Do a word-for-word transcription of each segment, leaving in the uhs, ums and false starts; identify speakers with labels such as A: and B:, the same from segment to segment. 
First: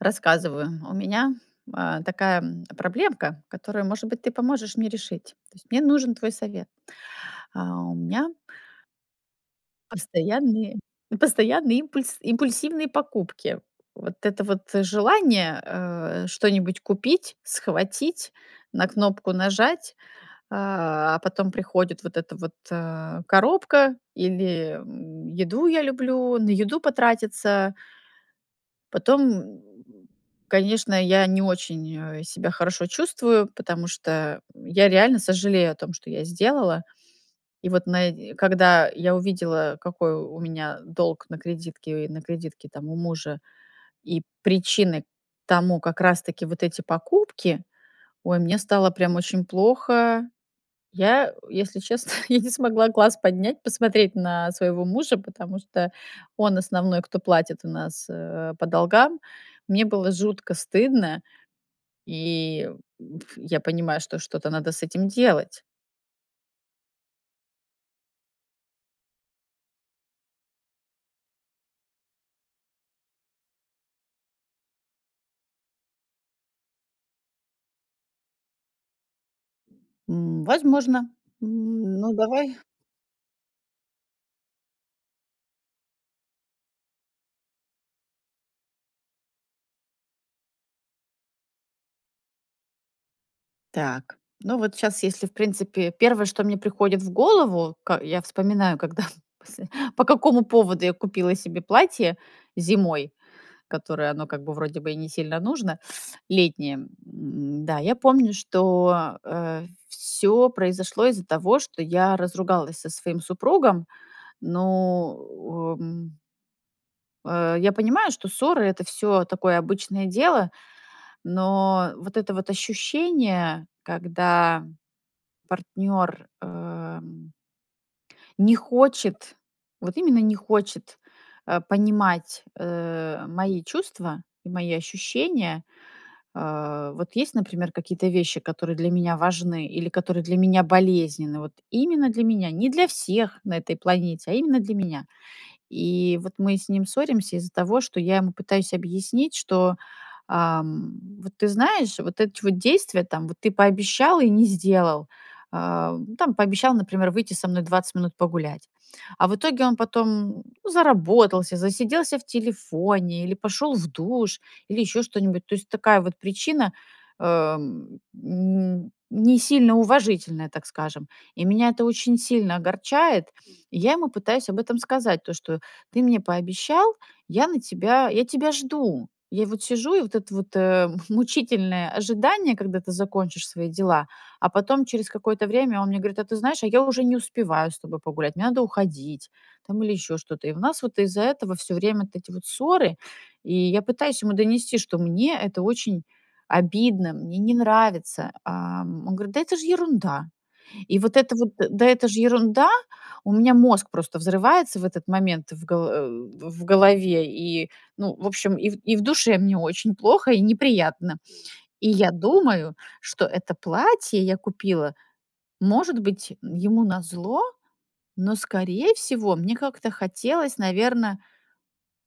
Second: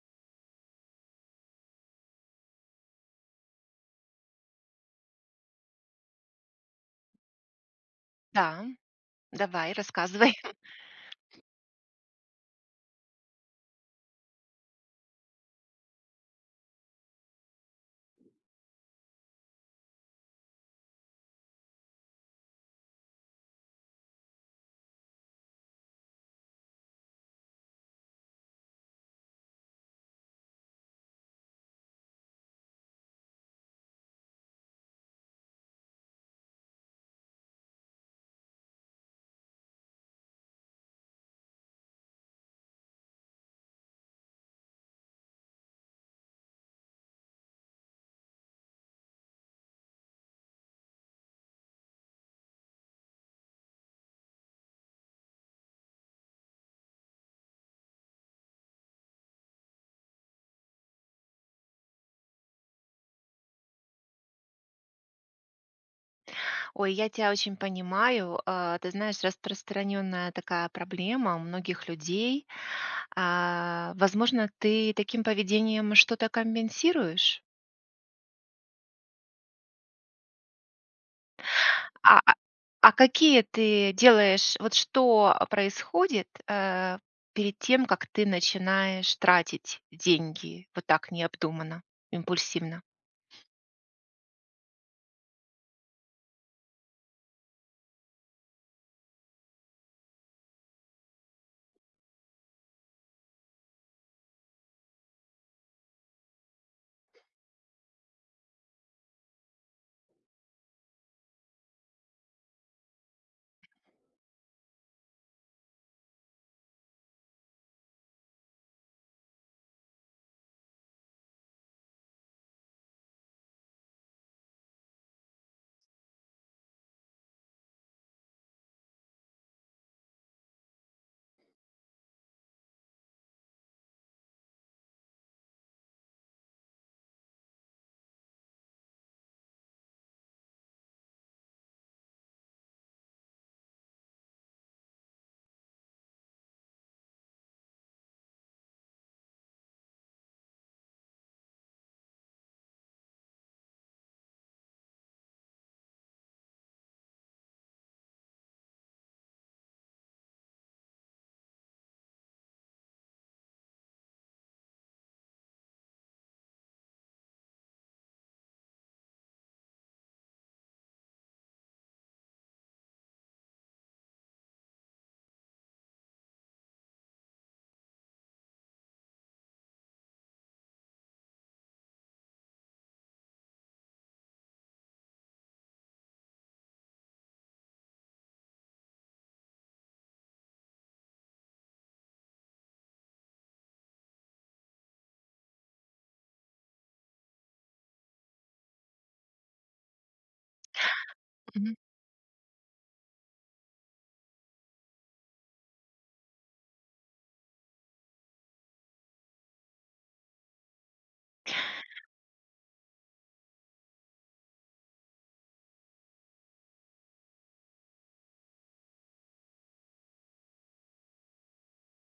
A: Рассказываю, у меня, э, такая проблемка, которую, может быть, ты поможешь мне решить. То есть мне нужен твой совет. А, у меня
B: Да, давай, рассказывай.
A: постоянные постоянные импульс импульсивные покупки. Вот это вот желание, э, что-нибудь купить, схватить, на кнопку нажать, а, а потом приходит вот эта вот, э, коробка или еду я люблю, на еду потратиться. Потом, конечно, я не очень, э, себя хорошо чувствую, потому что я реально сожалею о том, что я сделала. И вот на и когда я увидела, какой у меня долг на кредитке и на кредитке, там, у мужа, и причины тому как раз таки вот эти покупки. Ой, мне стало прям очень плохо. Я, если честно, я не смогла глаз поднять, посмотреть на своего мужа, потому что он основной, кто платит у нас, э, по долгам. Мне было жутко стыдно, и ф я понимаю, что что-то надо с этим делать.
B: Ой, я тя очень понимаю. Э, ты знаешь, распространенная такая проблема у многих людей. А, возможно, ты таким поведением что-то компенсируешь?
A: М, возможно. Ну,
B: А, а,
A: давай.
B: а, какие ты делаешь вот что происходит, э, перед тем, как ты начинаешь тратить деньги вот так необдуманно, импульсивно?
A: Так, ну, вот щас, если, в принципе, первое, что мне приходит в голову, ка я вспоминаю, когда посл по какому поводу я купила себе платье зимой, которое, оно как бы, вроде бы, и не сильно нужно, летнее. М-да, я помню, что, э, всё произошло из-за того, что я разругалась со своим супругом. Ну, в э э, я понимаю, что ссоры- это всё такое обычное дело, но вот это вот ощущение, когда партнёр э не хочет, вот именно не хочет, а, понимать, э, мои чувства и мои ощущения. Э, вот есть, например, какие-то вещи, которые для меня важны или которые для меня болезненны, вот именно для меня, не для всех на этой планете, а именно для меня. И вот мы с ним ссоримся из-за того, что я ему пытаюсь объяснить, что, ам, вот ты знаешь, вот эти вот действия, там, вот ты пообещал и не сделал. А там, пообещал, например, выйти со мной двадцать минут погулять. А в итоге он потом, ну, заработался, засиделся в телефоне или пошёл в душ, или ещё что-нибудь. То есть такая вот причина, э, м, не сильно уважительная, так скажем. И меня это очень сильно огорчает, и я ему пытаюсь об этом сказать, то, что ты мне пообещал, я на тебя я тебя жду. Я вот сижу, и вот это вот, э, мучительное ожидание, когда ты закончишь свои дела, а потом через какое-то время он мне говорит: "А ты знаешь, а я уже не успеваю с тобой погулять, мне надо уходить там или ещё что-то". И у нас вот из-за этого всё время вот эти вот ссоры, и я пытаюсь ему донести, что мне это очень обидно, мне не нравится. А он говорит: "Да это ж ерунда". И вот это вот
B: Мгм.
A: "да это же ерунда", у меня мозг просто взрывается в этот момент в голо э, в голове и, ну, в общем, ив и в душе мне очень плохо и неприятно. И я думаю, что это платье я купила, может быть, ему назло, но, скорее всего, мне как-то хотелось, наверно,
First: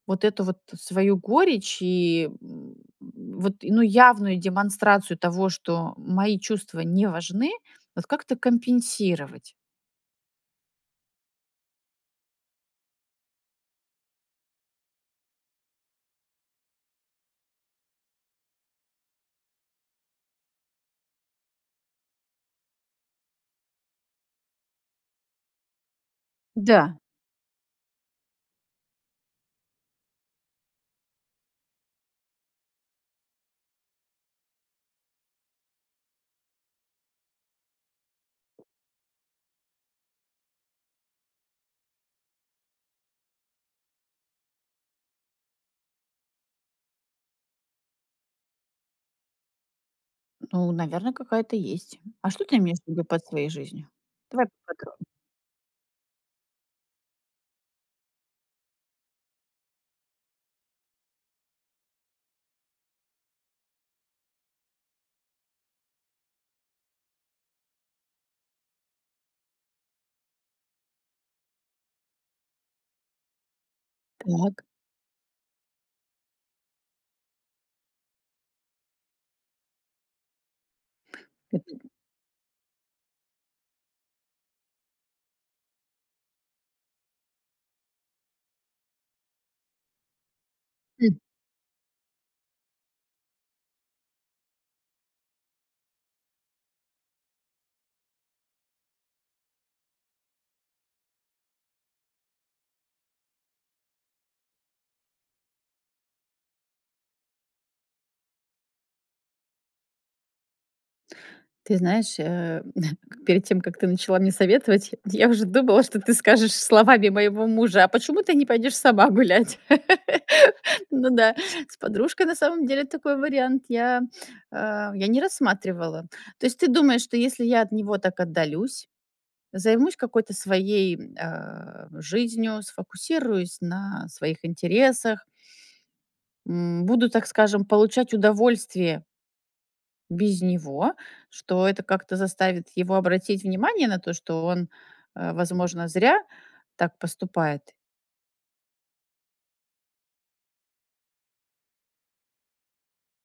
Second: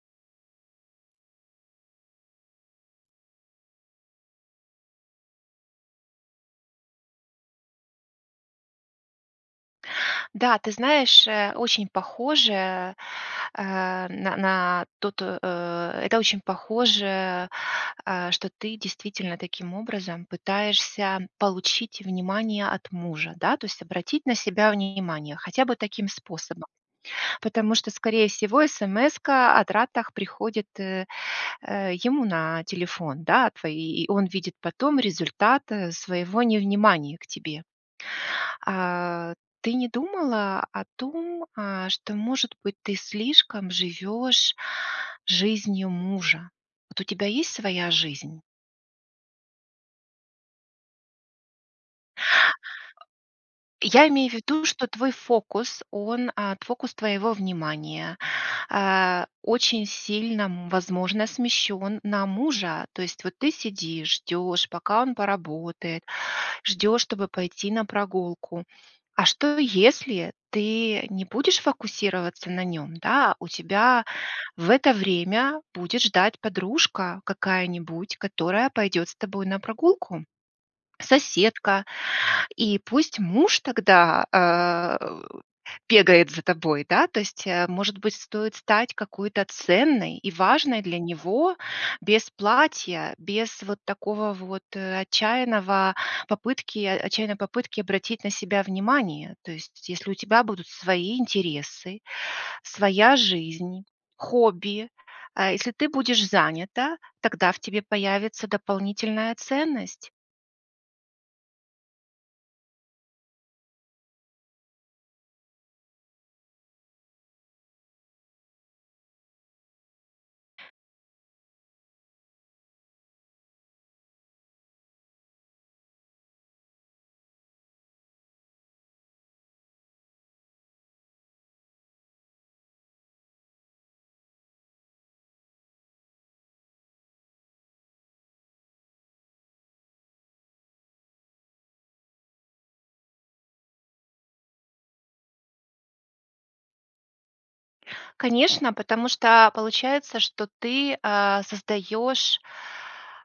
A: вот эту вот свою горечь и, м, вот, ну, явную демонстрацию того, что мои чувства не важны, вот как-то компенсировать.
B: Да, ты знаешь, э, очень похоже, э, м, н на то то, э, это очень похоже, э, что ты действительно таким образом пытаешься получить внимание от мужа, да, то есть обратить на себя внимание хотя бы таким способом.
A: Да.
B: Потому что, скорее всего, эсэмэска о тратах приходит, э, э, ему на телефон, да, твои, и он видит потом результат своего невнимания к тебе. А ты не думала о том, а, что, может быть, ты слишком живёшь жизнью мужа? Вот у тебя есть своя жизнь?
A: Ну, наверно, какая-то есть. А что ты имеешь в виду под своей жизнью?
B: Я имею в
A: Давай
B: виду,
A: по
B: что
A: подро
B: твой фокус, он, а, т фокус твоего внимания, а, очень сильно, м, возможно, смещён на мужа. То есть вот ты сидишь, ждёшь, пока он поработает, ждёшь, чтобы пойти на прогулку. А что, если ты не будешь фокусироваться на нём? Да, у тебя
A: Так.
B: в это время будет ждать подружка какая-нибудь, которая пойдёт с тобой на прогулку, соседка,
A: [unintelligible]
B: и пусть муж тогда, а, у бегает за тобой. Да, то есть, э, может быть, стоит стать какой-то ценной и важной для него без платья, без вот такого вот, э, отчаянного попытки отчаянной попытки обратить на себя внимание. То есть если у тебя будут свои интересы, своя жизнь, хобби, а, если ты будешь занята, тогда в тебе появится дополнительная ценность.
A: Ты знаешь, э, перед тем как ты начала мне советовать, я уже думала, что ты скажешь словами моего мужа: "А почему ты не пойдёшь сама гулять?" Ну да, с подружкой, на самом деле, такой вариант я, а, я не рассматривала. То есть ты думаешь, что если я от него так отдалюсь, займусь какой-то своей, э, жизнью, сфокусируюсь на своих интересах м, буду, так скажем, получать удовольствие Без него. Что это как-то заставит его обратить внимание на то, что он, э, возможно, зря так поступает.
B: Конечно, потому что, а, получается, что ты, а, создаешь,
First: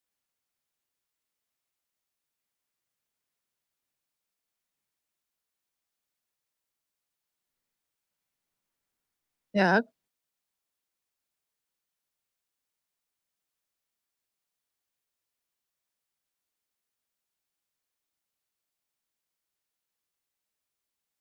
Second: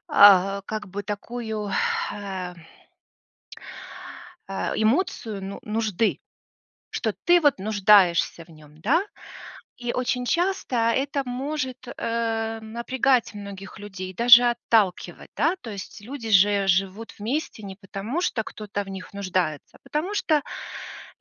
B: а, как бы такую, э э, эмоцию ну нужды, что ты вот нуждаешься в нём. Да?
A: Так.
B: И очень часто это может, э, напрягать многих людей, даже отталкивать. Да? То есть люди же живут вместе не потому, что кто-то в них нуждается, а потому что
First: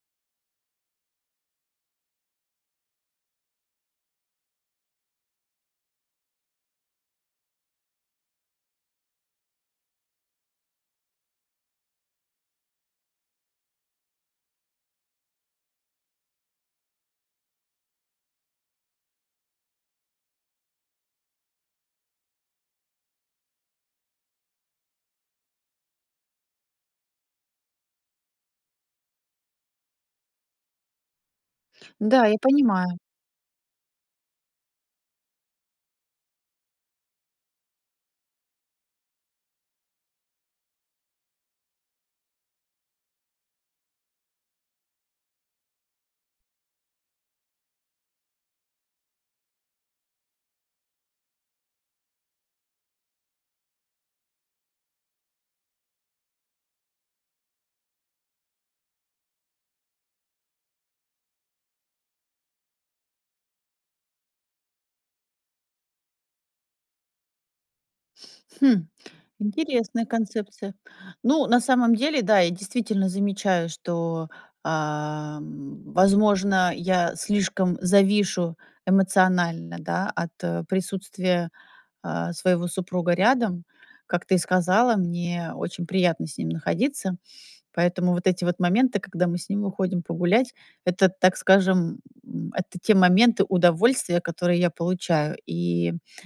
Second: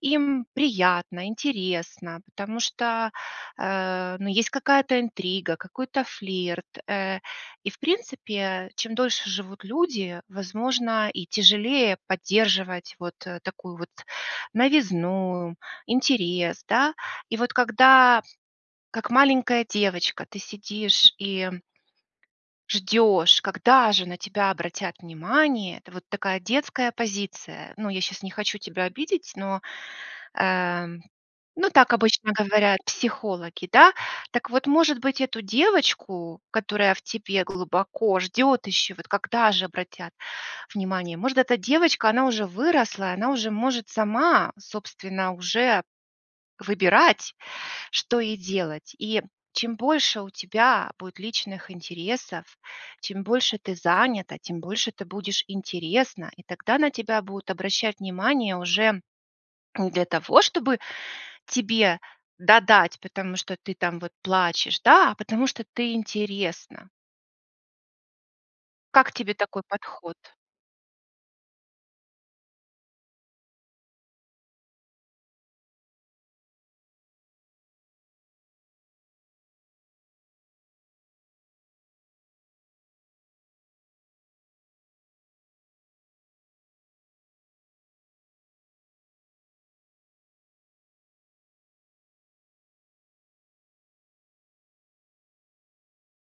B: им приятно, интересно, потому что, э, ну есть какая-то интрига, какой-то флирт, э. И в принципе, чем дольше живут люди, возможно, и тяжелее поддерживать вот, э, такую вот новизну, интерес, да. И вот когда, как маленькая девочка, ты сидишь и ждёшь, когда же на тебя обратят внимание. Это вот такая детская позиция. Ну я щас не хочу тебя обидеть, но, э, ну так
A: Да,
B: обычно
A: я
B: говорят
A: понимаю.
B: психологи, да. Так вот, может быть, эту девочку, которая в тебе глубоко ждет еще, вот когда же обратят внимание? Может, эта девочка- она уже выросла, и она уже может сама, собственно, уже выбирать, что ей делать. И чем больше у тебя будет личных интересов, чем больше ты занята, тем больше ты будешь интересна, и тогда на тебя будут обращать внимание уже не для того, чтобы тебе додать, потому что ты там вот плачешь, да, а потому что ты интересна.
A: Хм,
B: Как тебе такой
A: интересная
B: подход?
A: концепция. Ну, на самом деле, да, я действительно замечаю, что, э, возможно, я слишком завишу эмоционально, да, от присутствия, э, своего супруга рядом. Как ты сказала, мне очень приятно с ним находиться. Поэтому вот эти вот моменты, когда мы с ним уходим погулять, это, так скажем, м, это те моменты удовольствия, которые я получаю. И, э,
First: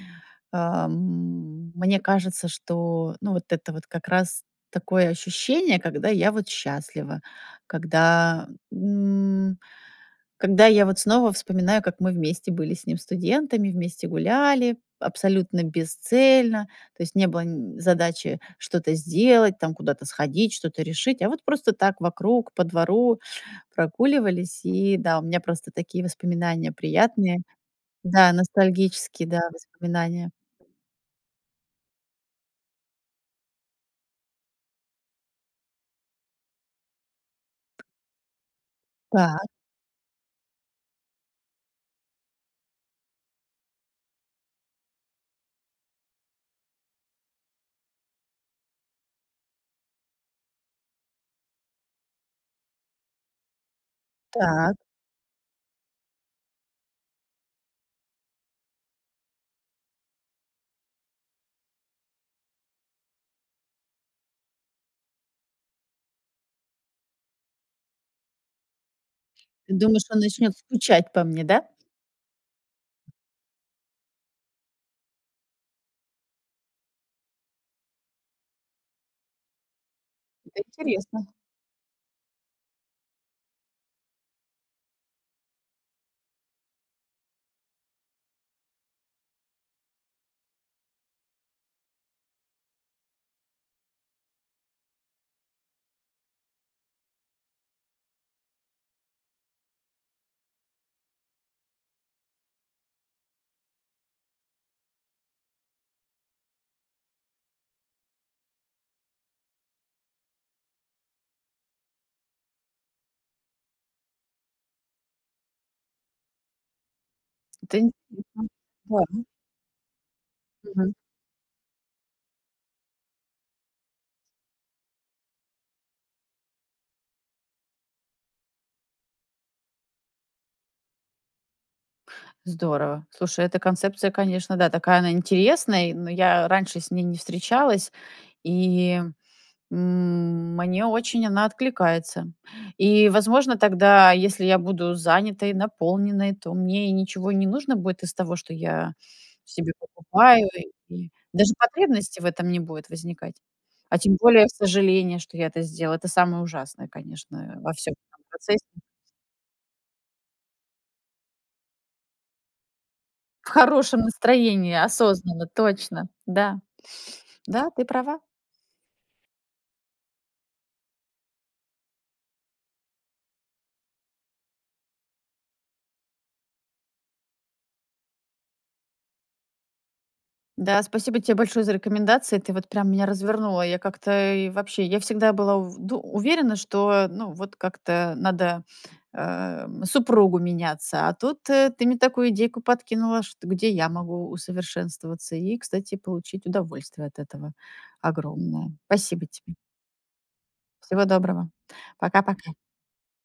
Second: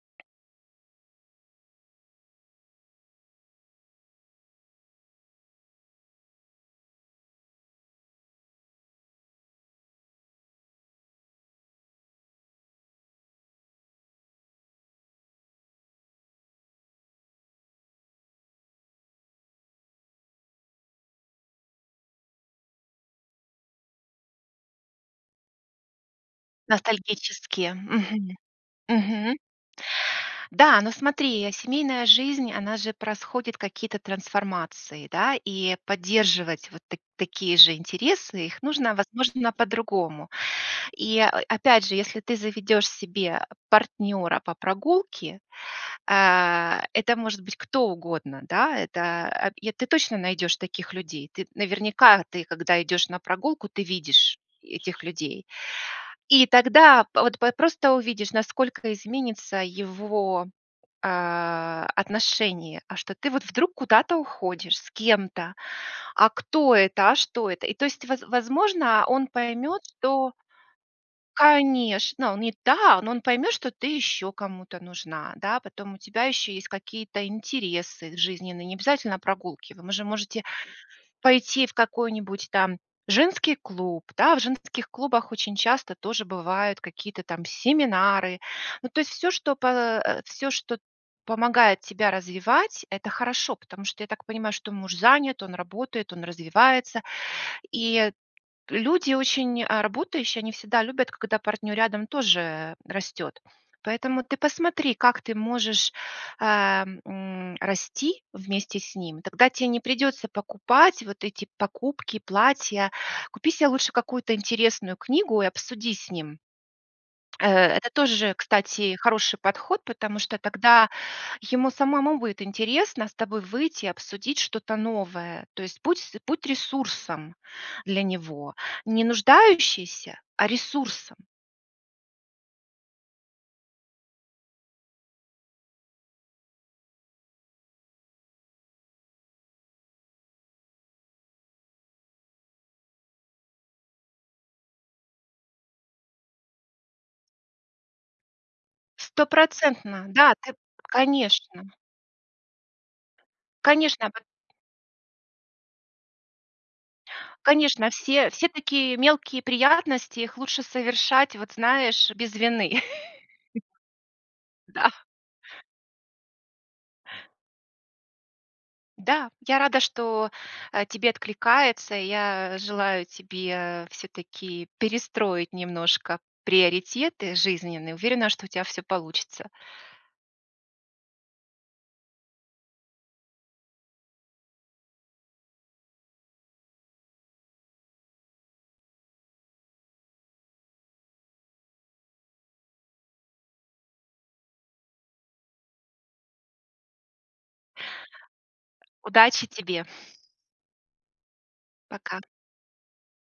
A: м, мне кажется, что, ну, вот это вот как раз такое ощущение, когда я вот счастлива. Когда, м, когда я вот снова вспоминаю, как мы вместе были с ним студентами, вместе гуляли абсолютно бесцельно. То есть не было н задачи что-то сделать, там, куда-то сходить, что-то решить. А вот просто так вокруг по двору прогуливались. И да, у меня просто такие воспоминания приятные.
B: Ностальгические.
A: Да,
B: Мгм.
A: ностальгические,
B: Мгм.
A: да, воспоминания.
B: Да, но смотри, я семейная жизнь, она же происходит какие-то трансформации, да. И поддерживать вот т такие же интересы, их нужно,
A: Так.
B: возможно, по-другому. И, э, опять же, если ты заведешь себе партнера по прогулке. Э, это может быть кто угодно, да. Это, э ты точно найдешь таких людей. Ты, наверняка ты, когда идешь на прогулку, ты видишь
A: Так.
B: этих людей. И тогда пт вот просто увидишь, насколько изменится его, э, отношение. А что ты вот вдруг куда-то уходишь с кем-то? А кто это, а что это? И то есть, воз возможно, он
A: Ты
B: поймет,
A: думаешь, он
B: что
A: начнёт скучать по мне, да?
B: Конечно! Не та, но он поймет, что ты ещё кому-то нужна, да. Потом у тебя ещё есть какие-то интересы жизненные, необязательно прогулки. Вы же можете
A: Это интересно.
B: пойти в какой-нибудь там женский клуб, да. В женских клубах очень часто тоже бывают какие-то там семинары. Ну, то есть всё, что по всё, что помогает тебя развивать- это хорошо. Потому что, я так понимаю, что муж занят, он работает, он развивается. И люди очень, а, работающие, они всегда любят, когда партнер рядом тоже растет. Поэтому ты посмотри, как ты можешь, э, м, расти вместе с ним. Тогда те не придется покупать вот эти покупки, платья. Купи се лучше какую-то интересную книгу и обсуди с ним. Э,
A: Да.
B: это тоже,
A: [unintelligible]
B: кстати,
A: Ладно.
B: хороший подход, потому что тогда
A: Мгм.
B: ему самому будет интересно с тобой выйти и обсудить что-то новое. То есть путь будь с ресурсом для него. Не нуждающейся, а ресурсом!
A: Здорово. Слушай, эта концепция, конечно, да, такая она интересная, но я раньше с ней не встречалась. И, м, мне очень она откликается. И, возможно, тогда, если я буду занятой, наполненной, то мне и ничего не нужно будет из того, что я себе
B: Стопроцентно! Да,
A: покупаю.
B: ты
A: И даже
B: Конечно.
A: потребности в этом не будут возникать. А
B: Конечно,
A: тем
B: ко
A: более сожаление, что я это сделала. Это самое ужасное, конечно, во
B: конечно.
A: всём этом
B: Все все
A: процессе.
B: такие мелкие приятности, их лучше совершать, вот, знаешь, без вины.
A: В хорошем настроении
B: Да.
A: осознанно, точно! Да, да, ты права.
B: Да, я рада, что, э, тебе откликается. Я желаю тебе всё-таки перестроить немножко приоритеты жизненные. Уверена, что у тя всё получится.
A: Да, спасибо те большое за рекомендации. Ты вот прям меня развернула. Я как-то, и вообще, я всегда была ув дум уверена, что, ну, вот как-то надо, э, супругу меняться. А тут ты мне такую идейку подкинула, что где я могу усовершенствоваться и, кстати, получить удовольствие от этого огромное. Спасибо
B: Удачи
A: тебе.
B: тебе!
A: Всего доброго.
B: Пока.
A: Пока, пока!